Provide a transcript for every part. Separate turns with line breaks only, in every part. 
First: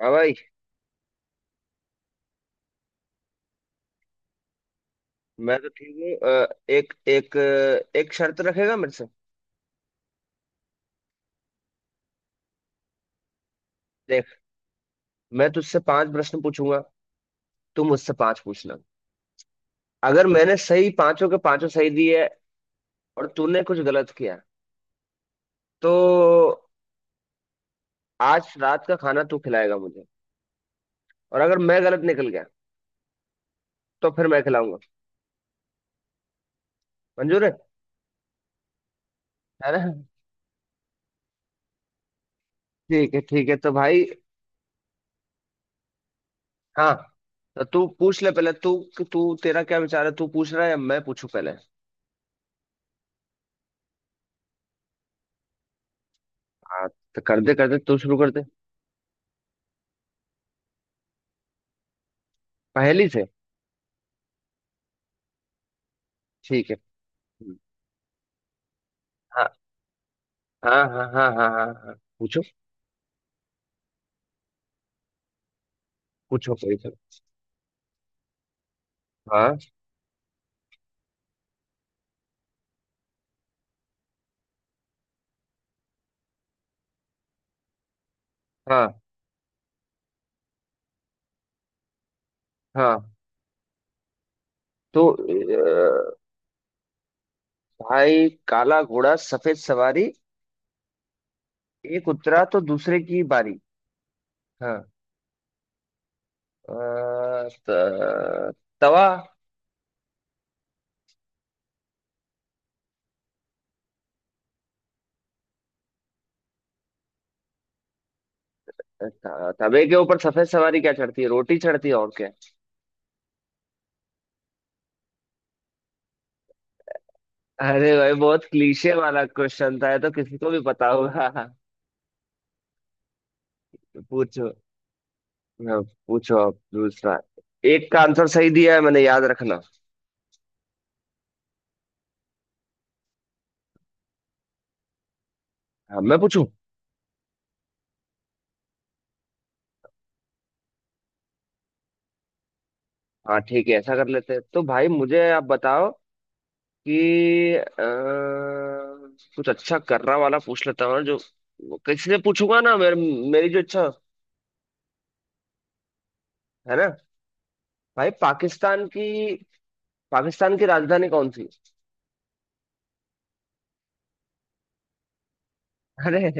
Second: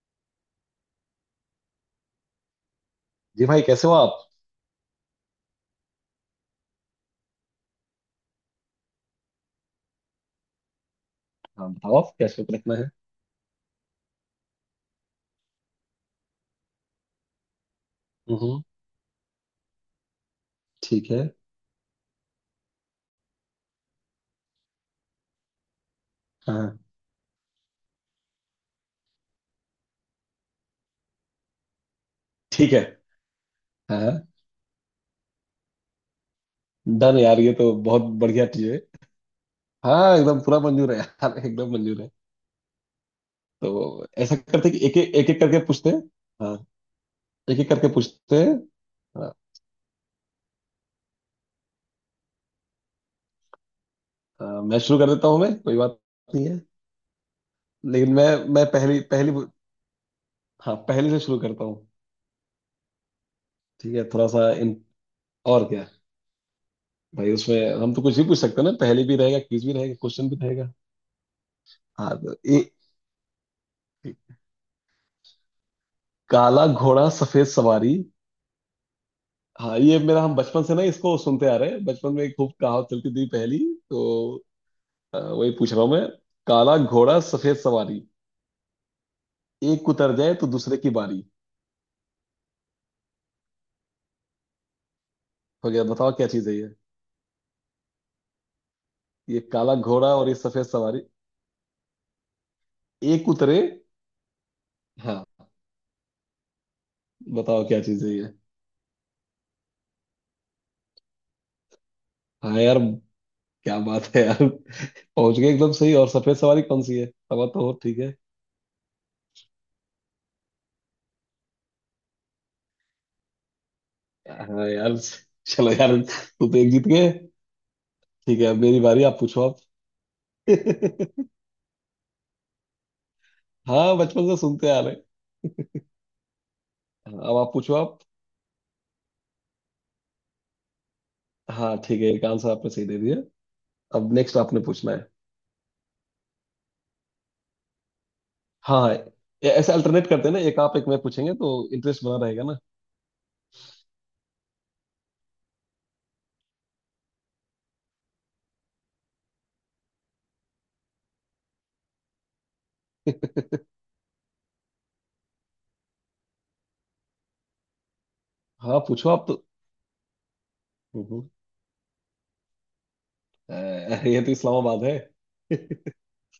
हाँ भाई।
जी भाई, कैसे हो आप?
मैं तो ठीक हूँ। एक एक एक शर्त रखेगा मेरे से।
हाँ, बताओ आप क्या शौक रखना है।
देख, मैं तुझसे पांच प्रश्न पूछूंगा, तू मुझसे पांच
हम्म।
पूछना। अगर मैंने सही
ठीक
पांचों
है।
के पांचों सही दिए और तूने कुछ गलत किया तो
हाँ,
आज रात का खाना तू खिलाएगा मुझे, और अगर मैं गलत निकल गया
ठीक है।
तो फिर
हाँ।
मैं खिलाऊंगा।
डन यार,
मंजूर है
ये तो बहुत बढ़िया चीज है।
है ना?
हाँ, एकदम पूरा मंजूर है यार, एकदम मंजूर है।
ठीक है, ठीक है तो भाई।
तो ऐसा करते हैं कि एक एक एक एक करके पूछते हैं। हाँ।
हाँ,
एक
तो
एक
तू
करके
पूछ ले,
पूछते
पहले
हैं।
तू। तू,
हाँ,
तेरा क्या विचार है, तू पूछ रहा है या मैं पूछूं पहले?
हाँ, मैं शुरू कर देता हूँ, मैं, कोई बात नहीं है।
हाँ, तो कर दे कर दे, तू
लेकिन
शुरू
मैं
कर दे।
मैं पहली पहली। हाँ, पहली से शुरू करता हूँ।
पहली से।
ठीक है, थोड़ा सा इन। और क्या।
ठीक है।
भाई
हम्म।
उसमें हम तो कुछ भी पूछ सकते हैं ना, पहली भी रहेगा, क्विज भी रहेगा, क्वेश्चन भी रहेगा।
हाँ हाँ हाँ हाँ हाँ हाँ,
हाँ, तो
पूछो।
ये
पूछो
काला
कोई तो।
घोड़ा सफेद सवारी।
हाँ
हाँ ये मेरा, हम बचपन से ना इसको सुनते आ रहे हैं, बचपन में खूब कहावत चलती थी पहली। तो वही पूछ रहा हूँ मैं। काला घोड़ा सफेद सवारी,
हाँ
एक उतर जाए तो दूसरे की बारी।
हाँ। तो
हो गया, बताओ क्या चीज है ये।
भाई, काला घोड़ा
ये
सफेद
काला
सवारी,
घोड़ा और ये सफेद सवारी।
एक उतरा तो दूसरे की
एक
बारी।
उतरे।
हाँ।
हाँ।
अ,
बताओ
त,
क्या चीज है ये।
तवा।
हाँ यार। क्या बात है यार। पहुंच गए एकदम सही, और सफेद सवारी कौन सी है, सवा तो हो, ठीक है।
तवे के ऊपर सफेद सवारी क्या चढ़ती है? रोटी चढ़ती है, और क्या।
हाँ यार। चलो यार, तू तो एक जीत गए।
अरे भाई,
ठीक
बहुत
है, अब मेरी
क्लीशे
बारी, आप
वाला
पूछो
क्वेश्चन था, ये तो किसी
आप।
को भी पता होगा।
हाँ, बचपन से
पूछो।
सुनते आ रहे हैं।
हाँ, पूछो आप दूसरा।
अब आप पूछो
एक
आप।
का आंसर सही दिया है मैंने, याद रखना।
हाँ ठीक है, एक आंसर आपने सही दे दिया। अब नेक्स्ट आपने पूछना है।
हाँ, मैं पूछूं।
हाँ हाँ। ऐसे अल्टरनेट करते हैं ना, एक आप एक मैं पूछेंगे तो इंटरेस्ट बना रहेगा ना।
हाँ, ठीक है, ऐसा कर लेते हैं। तो भाई मुझे आप बताओ कि कुछ अच्छा करना वाला पूछ लेता हूँ, जो किसी से पूछूंगा ना, मेरी जो इच्छा, है ना? भाई
हाँ, पूछो आप तो।
पाकिस्तान की राजधानी
हम्म,
कौन सी?
ये तो इस्लामाबाद है।
अरे,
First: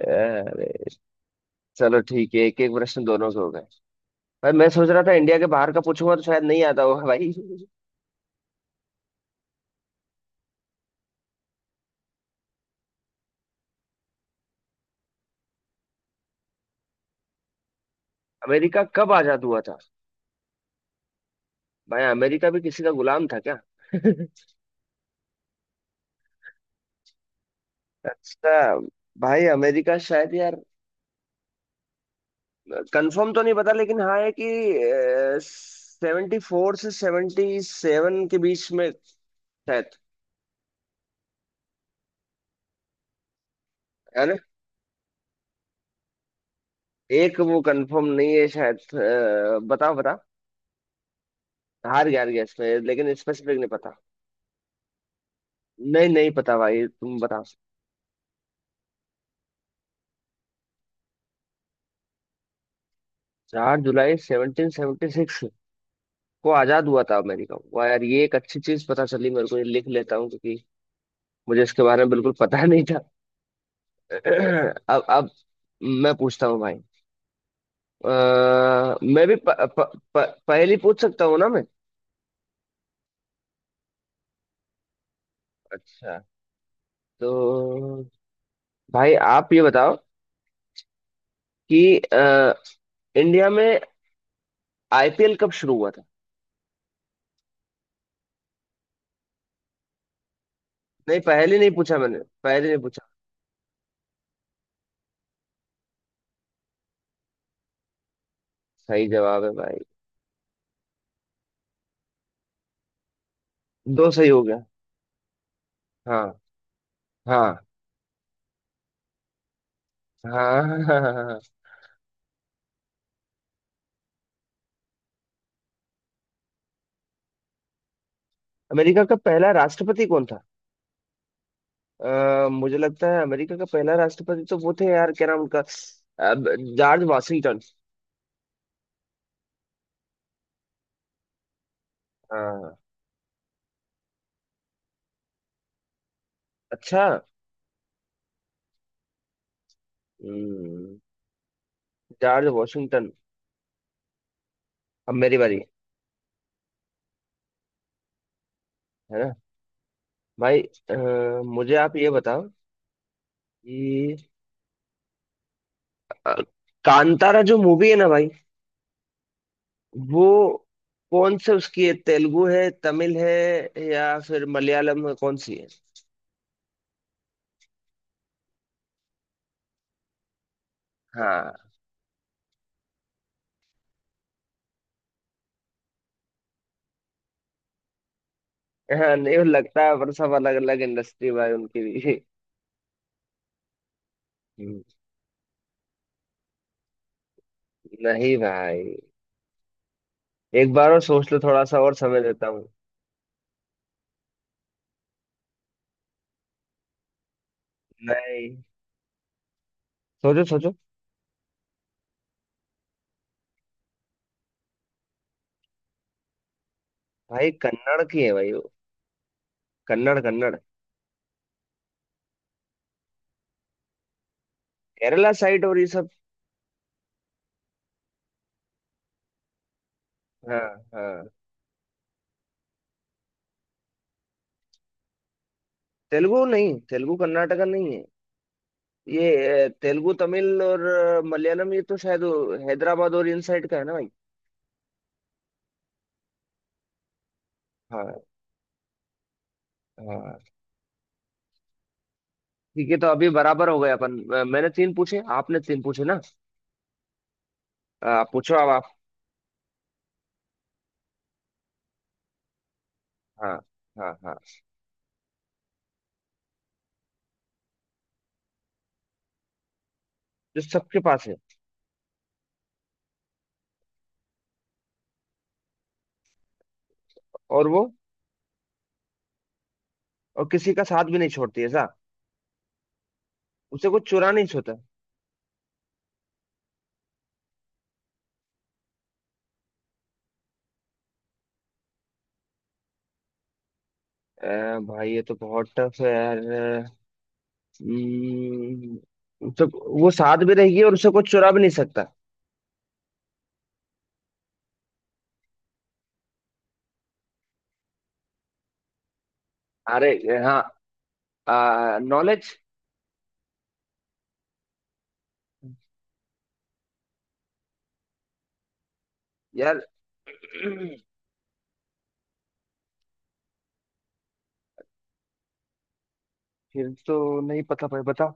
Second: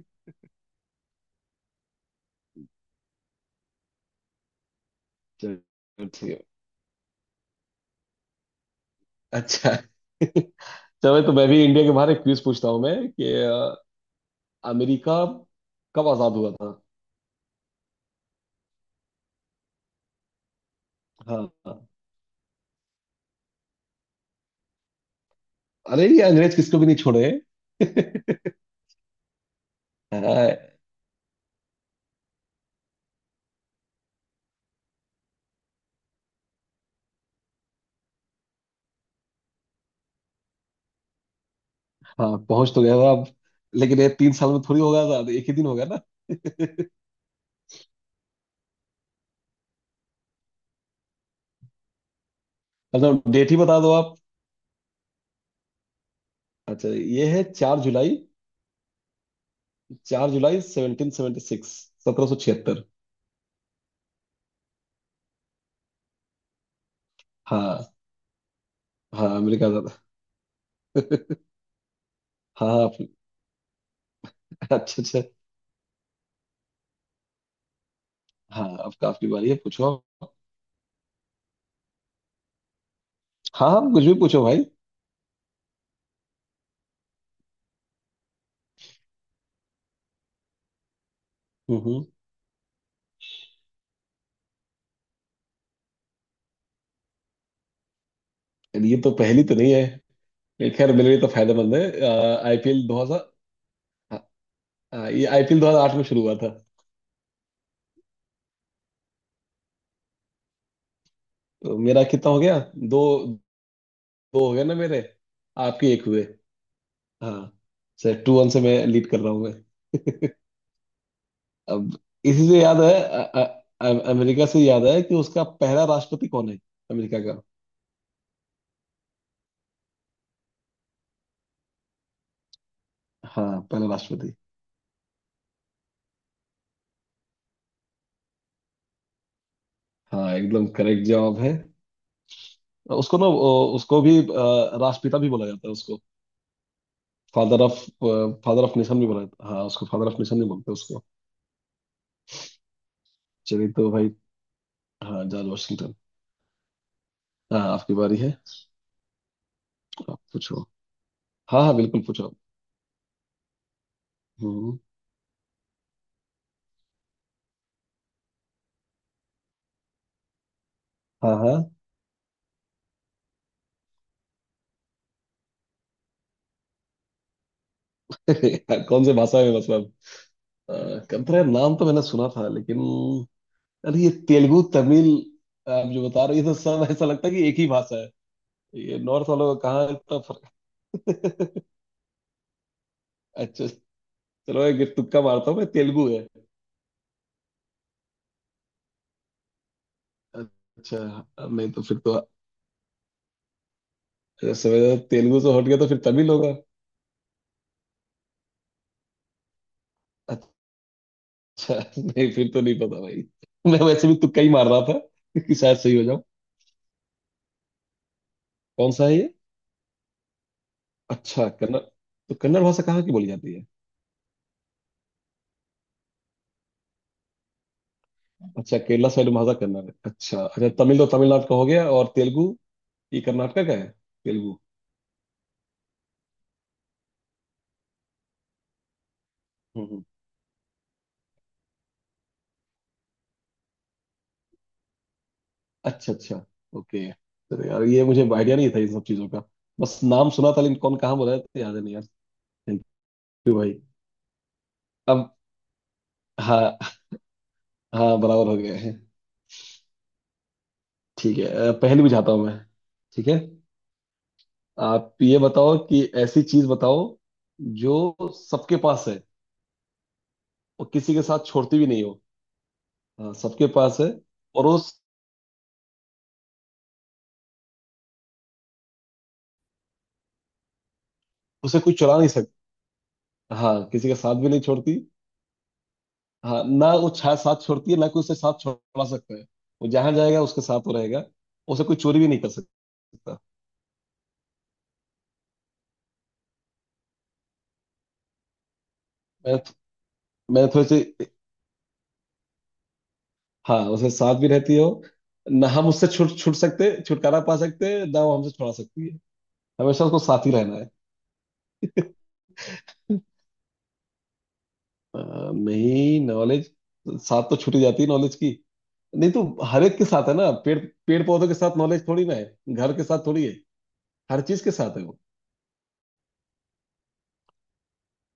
अरे, चलो ठीक है, एक एक प्रश्न दोनों के हो गए। भाई मैं सोच रहा था इंडिया के बाहर का
चलो
पूछूंगा तो
ठीक है।
शायद नहीं आता होगा भाई।
अच्छा। चलो, तो मैं भी इंडिया के बाहर एक क्विज पूछता हूँ मैं कि अमेरिका कब आजाद हुआ था।
अमेरिका कब आजाद हुआ था?
हाँ। हाँ।
भाई, अमेरिका भी किसी का गुलाम था क्या?
अरे ये अंग्रेज किसको भी नहीं छोड़े।
अच्छा। भाई अमेरिका शायद यार,
हाँ।
कंफर्म तो नहीं पता, लेकिन हाँ है कि 74 से 77 के बीच में, शायद।
हाँ, पहुंच तो गया था अब। लेकिन ये
है
तीन
ना?
साल में थोड़ी होगा था, तो एक ही दिन होगा ना।
एक वो कंफर्म नहीं है शायद। बताओ बताओ, हार गया इसमें, लेकिन
मतलब डेट ही
स्पेसिफिक नहीं
बता दो
पता।
आप।
नहीं, नहीं पता भाई,
अच्छा,
तुम
ये है
बताओ।
4 जुलाई। 4 जुलाई 1776। 1776।
4 जुलाई 1776 को आजाद हुआ था अमेरिका। वाह
हाँ।
यार, ये एक अच्छी चीज पता चली
हाँ,
मेरे को, ये
अमेरिका का
लिख
था।
लेता हूँ, क्योंकि मुझे इसके बारे में बिल्कुल पता
हाँ हाँ,
नहीं था।
अच्छा
अब
अच्छा।
अब मैं पूछता हूँ भाई। अ,
हाँ, अब
मैं
काफी
भी प,
बारी है, पूछो
प, प,
आप।
पहली पूछ सकता हूँ ना मैं?
हाँ आप कुछ भी पूछो भाई।
अच्छा, तो भाई आप ये बताओ कि
हम्म।
इंडिया में आईपीएल कब शुरू हुआ था?
ये तो पहली तो नहीं है। ये खैर मेरे लिए
नहीं,
तो
पहले नहीं
फायदेमंद है।
पूछा मैंने, पहले नहीं
आईपीएल दो
पूछा।
हजार। हाँ, ये आईपीएल 2008 में शुरू हुआ था।
सही जवाब है भाई।
तो मेरा कितना हो गया। दो।
दो सही हो
दो हो
गया।
गया ना मेरे। आपके एक हुए।
हाँ
हाँ।
हाँ
सर 2-1 से मैं लीड कर रहा हूँ मैं।
हाँ हाँ हाँ हाँ। हाँ।
अब, इसी से याद है अमेरिका से याद है कि उसका पहला राष्ट्रपति कौन है। अमेरिका का।
अमेरिका का पहला राष्ट्रपति कौन था? मुझे लगता है अमेरिका
हाँ,
का
पहला
पहला
राष्ट्रपति।
राष्ट्रपति तो वो थे यार, क्या नाम उनका? अब, जॉर्ज वाशिंगटन।
हाँ, एकदम करेक्ट जवाब है।
हाँ।
उसको ना उसको भी राष्ट्रपिता भी बोला जाता है उसको।
अच्छा।
Father of. Father of nation भी बोला जाता है, हाँ, उसको फादर ऑफ नेशन भी बोलते हैं
हम्म,
उसको।
George Washington.
चलिए तो भाई।
अब
हाँ,
मेरी
जॉर्ज
बारी,
वाशिंगटन। हाँ, आपकी बारी है।
है ना
आप
भाई?
पूछो।
अ,
हाँ
मुझे
हाँ,
आप
बिल्कुल
ये
पूछो आप।
बताओ कि
हम्म।
अ, कांतारा जो मूवी है ना भाई, वो
हाँ
कौन से
हाँ।
उसकी है? तेलुगु है, तमिल है, या फिर मलयालम है, कौन सी है?
कौन से भाषा में, बस। कंतरा
हाँ
नाम तो मैंने सुना था लेकिन। अरे, ये तेलुगु, तमिल, आप जो बता रहे हो, ये तो सब ऐसा लगता है कि एक ही भाषा है। ये
हाँ।
नॉर्थ
नहीं वो
वालों का
लगता
कहाँ
है, पर
इतना
सब अलग अलग इंडस्ट्री
फर्क है।
भाई उनकी भी।
अच्छा। चलो,
हम्म।
एक तुक्का मारता हूँ मैं, तेलुगु है।
नहीं भाई, एक बार और सोच लो,
अच्छा।
थोड़ा
नहीं
सा
तो
और
फिर तो,
समय देता हूँ।
समझा, तेलुगु से हट गया तो फिर तमिल होगा।
नहीं, सोचो सोचो।
अच्छा, नहीं फिर तो नहीं पता भाई। मैं वैसे भी तुक्का ही मार रहा था, कि शायद सही हो जाऊं।
भाई कन्नड़ की है भाई वो।
कौन सा है ये।
कन्नड़ कन्नड़।
अच्छा, कन्नड़। तो कन्नड़ भाषा कहाँ की बोली जाती है।
केरला साइड और ये सब।
अच्छा, केरला साइड भाषा कन्नड़ है, अच्छा
हाँ
अच्छा, तमिल तो
हाँ।
तमिलनाडु का हो गया, और तेलुगु, ये कर्नाटका का है, तेलुगु।
तेलुगु नहीं, तेलुगु कर्नाटका नहीं है। ये
हम्म।
तेलुगु, तमिल और मलयालम, ये तो शायद वो हैदराबाद और इन साइड का है ना भाई?
अच्छा अच्छा। ओके। तो यार, ये
हाँ
मुझे आइडिया नहीं था इन सब चीजों का। बस नाम
हाँ,
सुना था लेकिन कौन कहाँ बोला है तो याद है नहीं यार। थैंक
ठीक है, तो अभी
यू
बराबर
भाई।
हो गए अपन। मैंने तीन पूछे,
अब,
आपने तीन पूछे ना?
हाँ हाँ बराबर
पूछो
हो
अब
गया
आप।
है। ठीक है, पहली बुझाता हूँ मैं। ठीक है।
हाँ हाँ हाँ।
आप ये बताओ कि ऐसी चीज बताओ जो सबके पास है,
जो
और
सबके
किसी के
पास है,
साथ छोड़ती भी नहीं हो। हाँ, सबके पास है। और उस
और वो, और किसी का साथ भी नहीं छोड़ती
उसे
ऐसा,
कोई चुरा नहीं सकता। हाँ,
उसे
किसी
कुछ
के
चुरा
साथ
नहीं
भी नहीं
छोता।
छोड़ती। हाँ, ना वो छा साथ छोड़ती है, ना कोई उसे साथ छोड़ा सकता है। वो जहां जाएगा उसके साथ वो रहेगा। उसे कोई चोरी भी नहीं कर सकता।
भाई ये तो बहुत टफ है यार।
मैं
तो वो साथ भी
मैं
रहेगी
थोड़ी
और उसे
सी,
कुछ चुरा भी नहीं सकता।
हाँ, उसे साथ भी रहती हो, ना हम उससे छुट छुट सकते छुटकारा पा सकते हैं, ना वो हमसे छुड़ा सकती है। हमेशा
अरे,
उसको साथ ही
हाँ,
रहना है।
नॉलेज।
नहीं, नॉलेज साथ तो छूटी जाती है नॉलेज की। नहीं तो
यार।
हर एक के साथ है ना, पेड़ पेड़ पौधों के साथ नॉलेज थोड़ी ना है, घर के साथ थोड़ी है, हर चीज के साथ है वो।
फिर तो नहीं पता भाई, बता।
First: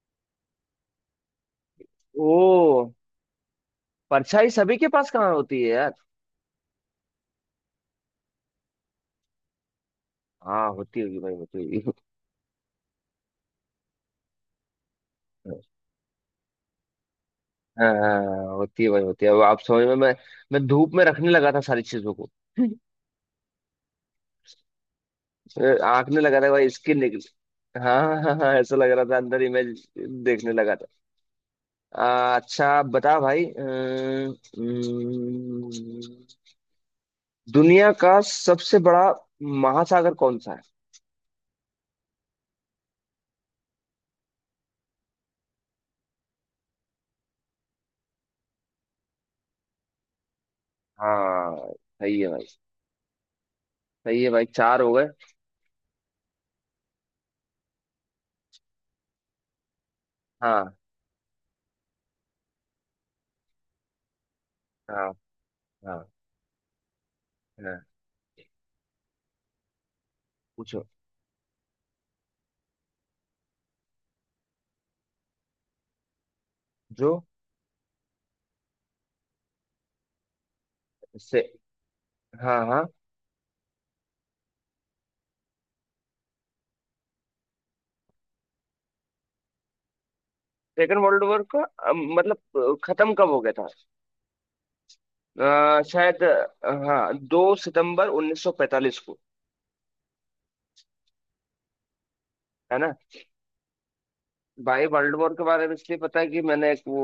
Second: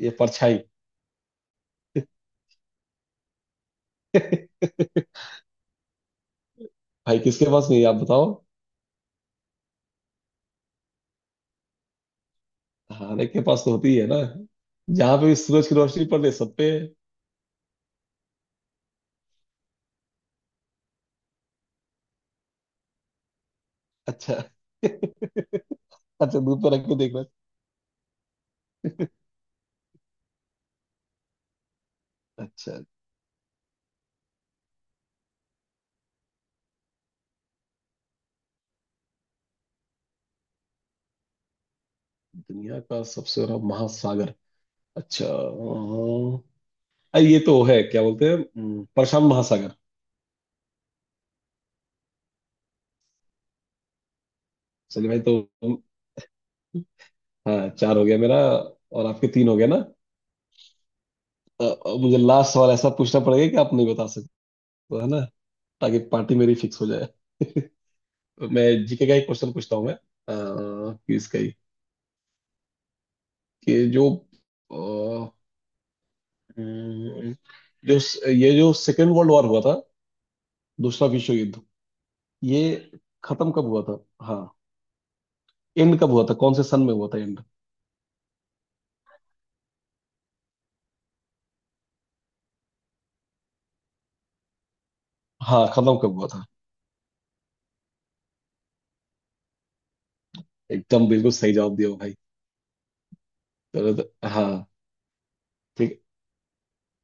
ये परछाई।
ओ, परछाई सभी के पास कहाँ होती है यार?
भाई किसके पास नहीं है, आप बताओ।
हाँ होती होगी भाई, होती होगी।
खाने के पास तो होती है ना, जहाँ पे भी सूरज की रोशनी पड़े सब पे।
हाँ हाँ, हाँ, होती है भाई, होती है। अब आप समझ में। मैं धूप में रखने लगा था सारी चीजों को।
अच्छा अच्छा।
आंख में लगा था
दूर
भाई,
पे रख के
स्किन निकल।
देखना।
हाँ हाँ हाँ हाँ, ऐसा लग रहा था, अंदर इमेज देखने लगा था। अच्छा
अच्छा।
बता भाई। अम, अम, दुनिया का सबसे बड़ा महासागर कौन सा है?
दुनिया का सबसे बड़ा महासागर। अच्छा, ये तो है, क्या बोलते हैं, प्रशांत महासागर।
हाँ, सही है भाई, सही है भाई, चार हो गए।
चलिए भाई तो, हाँ, चार हो गया मेरा, और आपके तीन हो गया ना।
हाँ
मुझे लास्ट सवाल ऐसा पूछना पड़ेगा कि आप नहीं बता सकते, है
हाँ
ना, ताकि
हाँ
पार्टी मेरी फिक्स हो जाए।
हाँ,
मैं जीके का एक क्वेश्चन पूछता हूँ मैं
पूछो।
कि इसका ही, कि जो,
जो
हम्म, जो, ये जो सेकेंड वर्ल्ड वॉर हुआ था, दूसरा विश्व
से
युद्ध, ये
हाँ हाँ।
खत्म कब हुआ था। हाँ, एंड कब हुआ था, कौन से सन में हुआ था एंड।
सेकेंड वर्ल्ड वॉर का, मतलब खत्म कब हो गया था?
हाँ, खत्म कब
शायद
हुआ था।
हाँ, 2 सितंबर 1945 को।
एकदम बिल्कुल सही जवाब दिया भाई।
है ना?
चलो तो- हाँ,
भाई वर्ल्ड वॉर के बारे में इसलिए
ठीक।
पता है कि मैंने एक वो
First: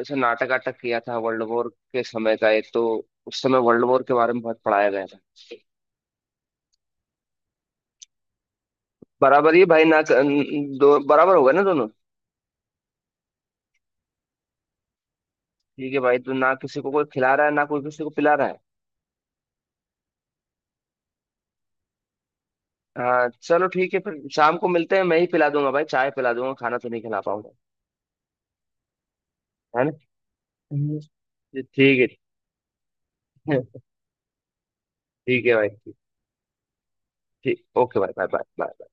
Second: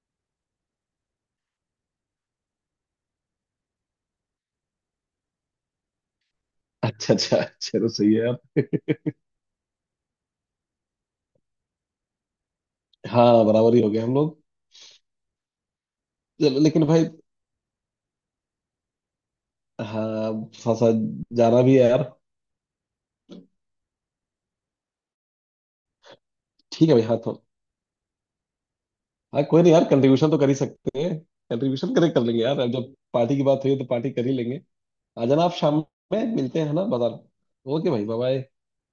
ऐसा नाटक वाटक किया था वर्ल्ड वॉर के समय का एक, तो उस समय वर्ल्ड वॉर के बारे में बहुत पढ़ाया गया था।
अच्छा अच्छा, चलो सही है यार।
बराबर ही भाई ना? दो बराबर होगा ना दोनों?
हाँ, बराबर ही हो गया हम लोग।
ठीक है भाई, तो ना
चलो,
किसी
लेकिन
को कोई
भाई,
खिला रहा है ना कोई किसी को पिला रहा है।
हाँ, थोड़ा सा जाना भी है यार।
हाँ चलो, ठीक है, फिर शाम को मिलते हैं, मैं ही पिला दूंगा भाई, चाय पिला दूंगा, खाना तो
ठीक है
नहीं
भाई, हाँ
खिला
तो,
पाऊंगा।
हाँ, कोई नहीं
है
यार,
ना?
कंट्रीब्यूशन तो कर ही
हम्म।
सकते हैं। कंट्रीब्यूशन
ठीक है।
करें, कर लेंगे यार, अब जब पार्टी की बात हुई है, तो पार्टी कर ही लेंगे। आ जाना
ठीक
आप
है भाई,
शाम
ठीक
में, मिलते हैं ना बाजार।
ठीक,
ओके
ओके
भाई,
भाई,
bye
bye bye
bye.
Bye.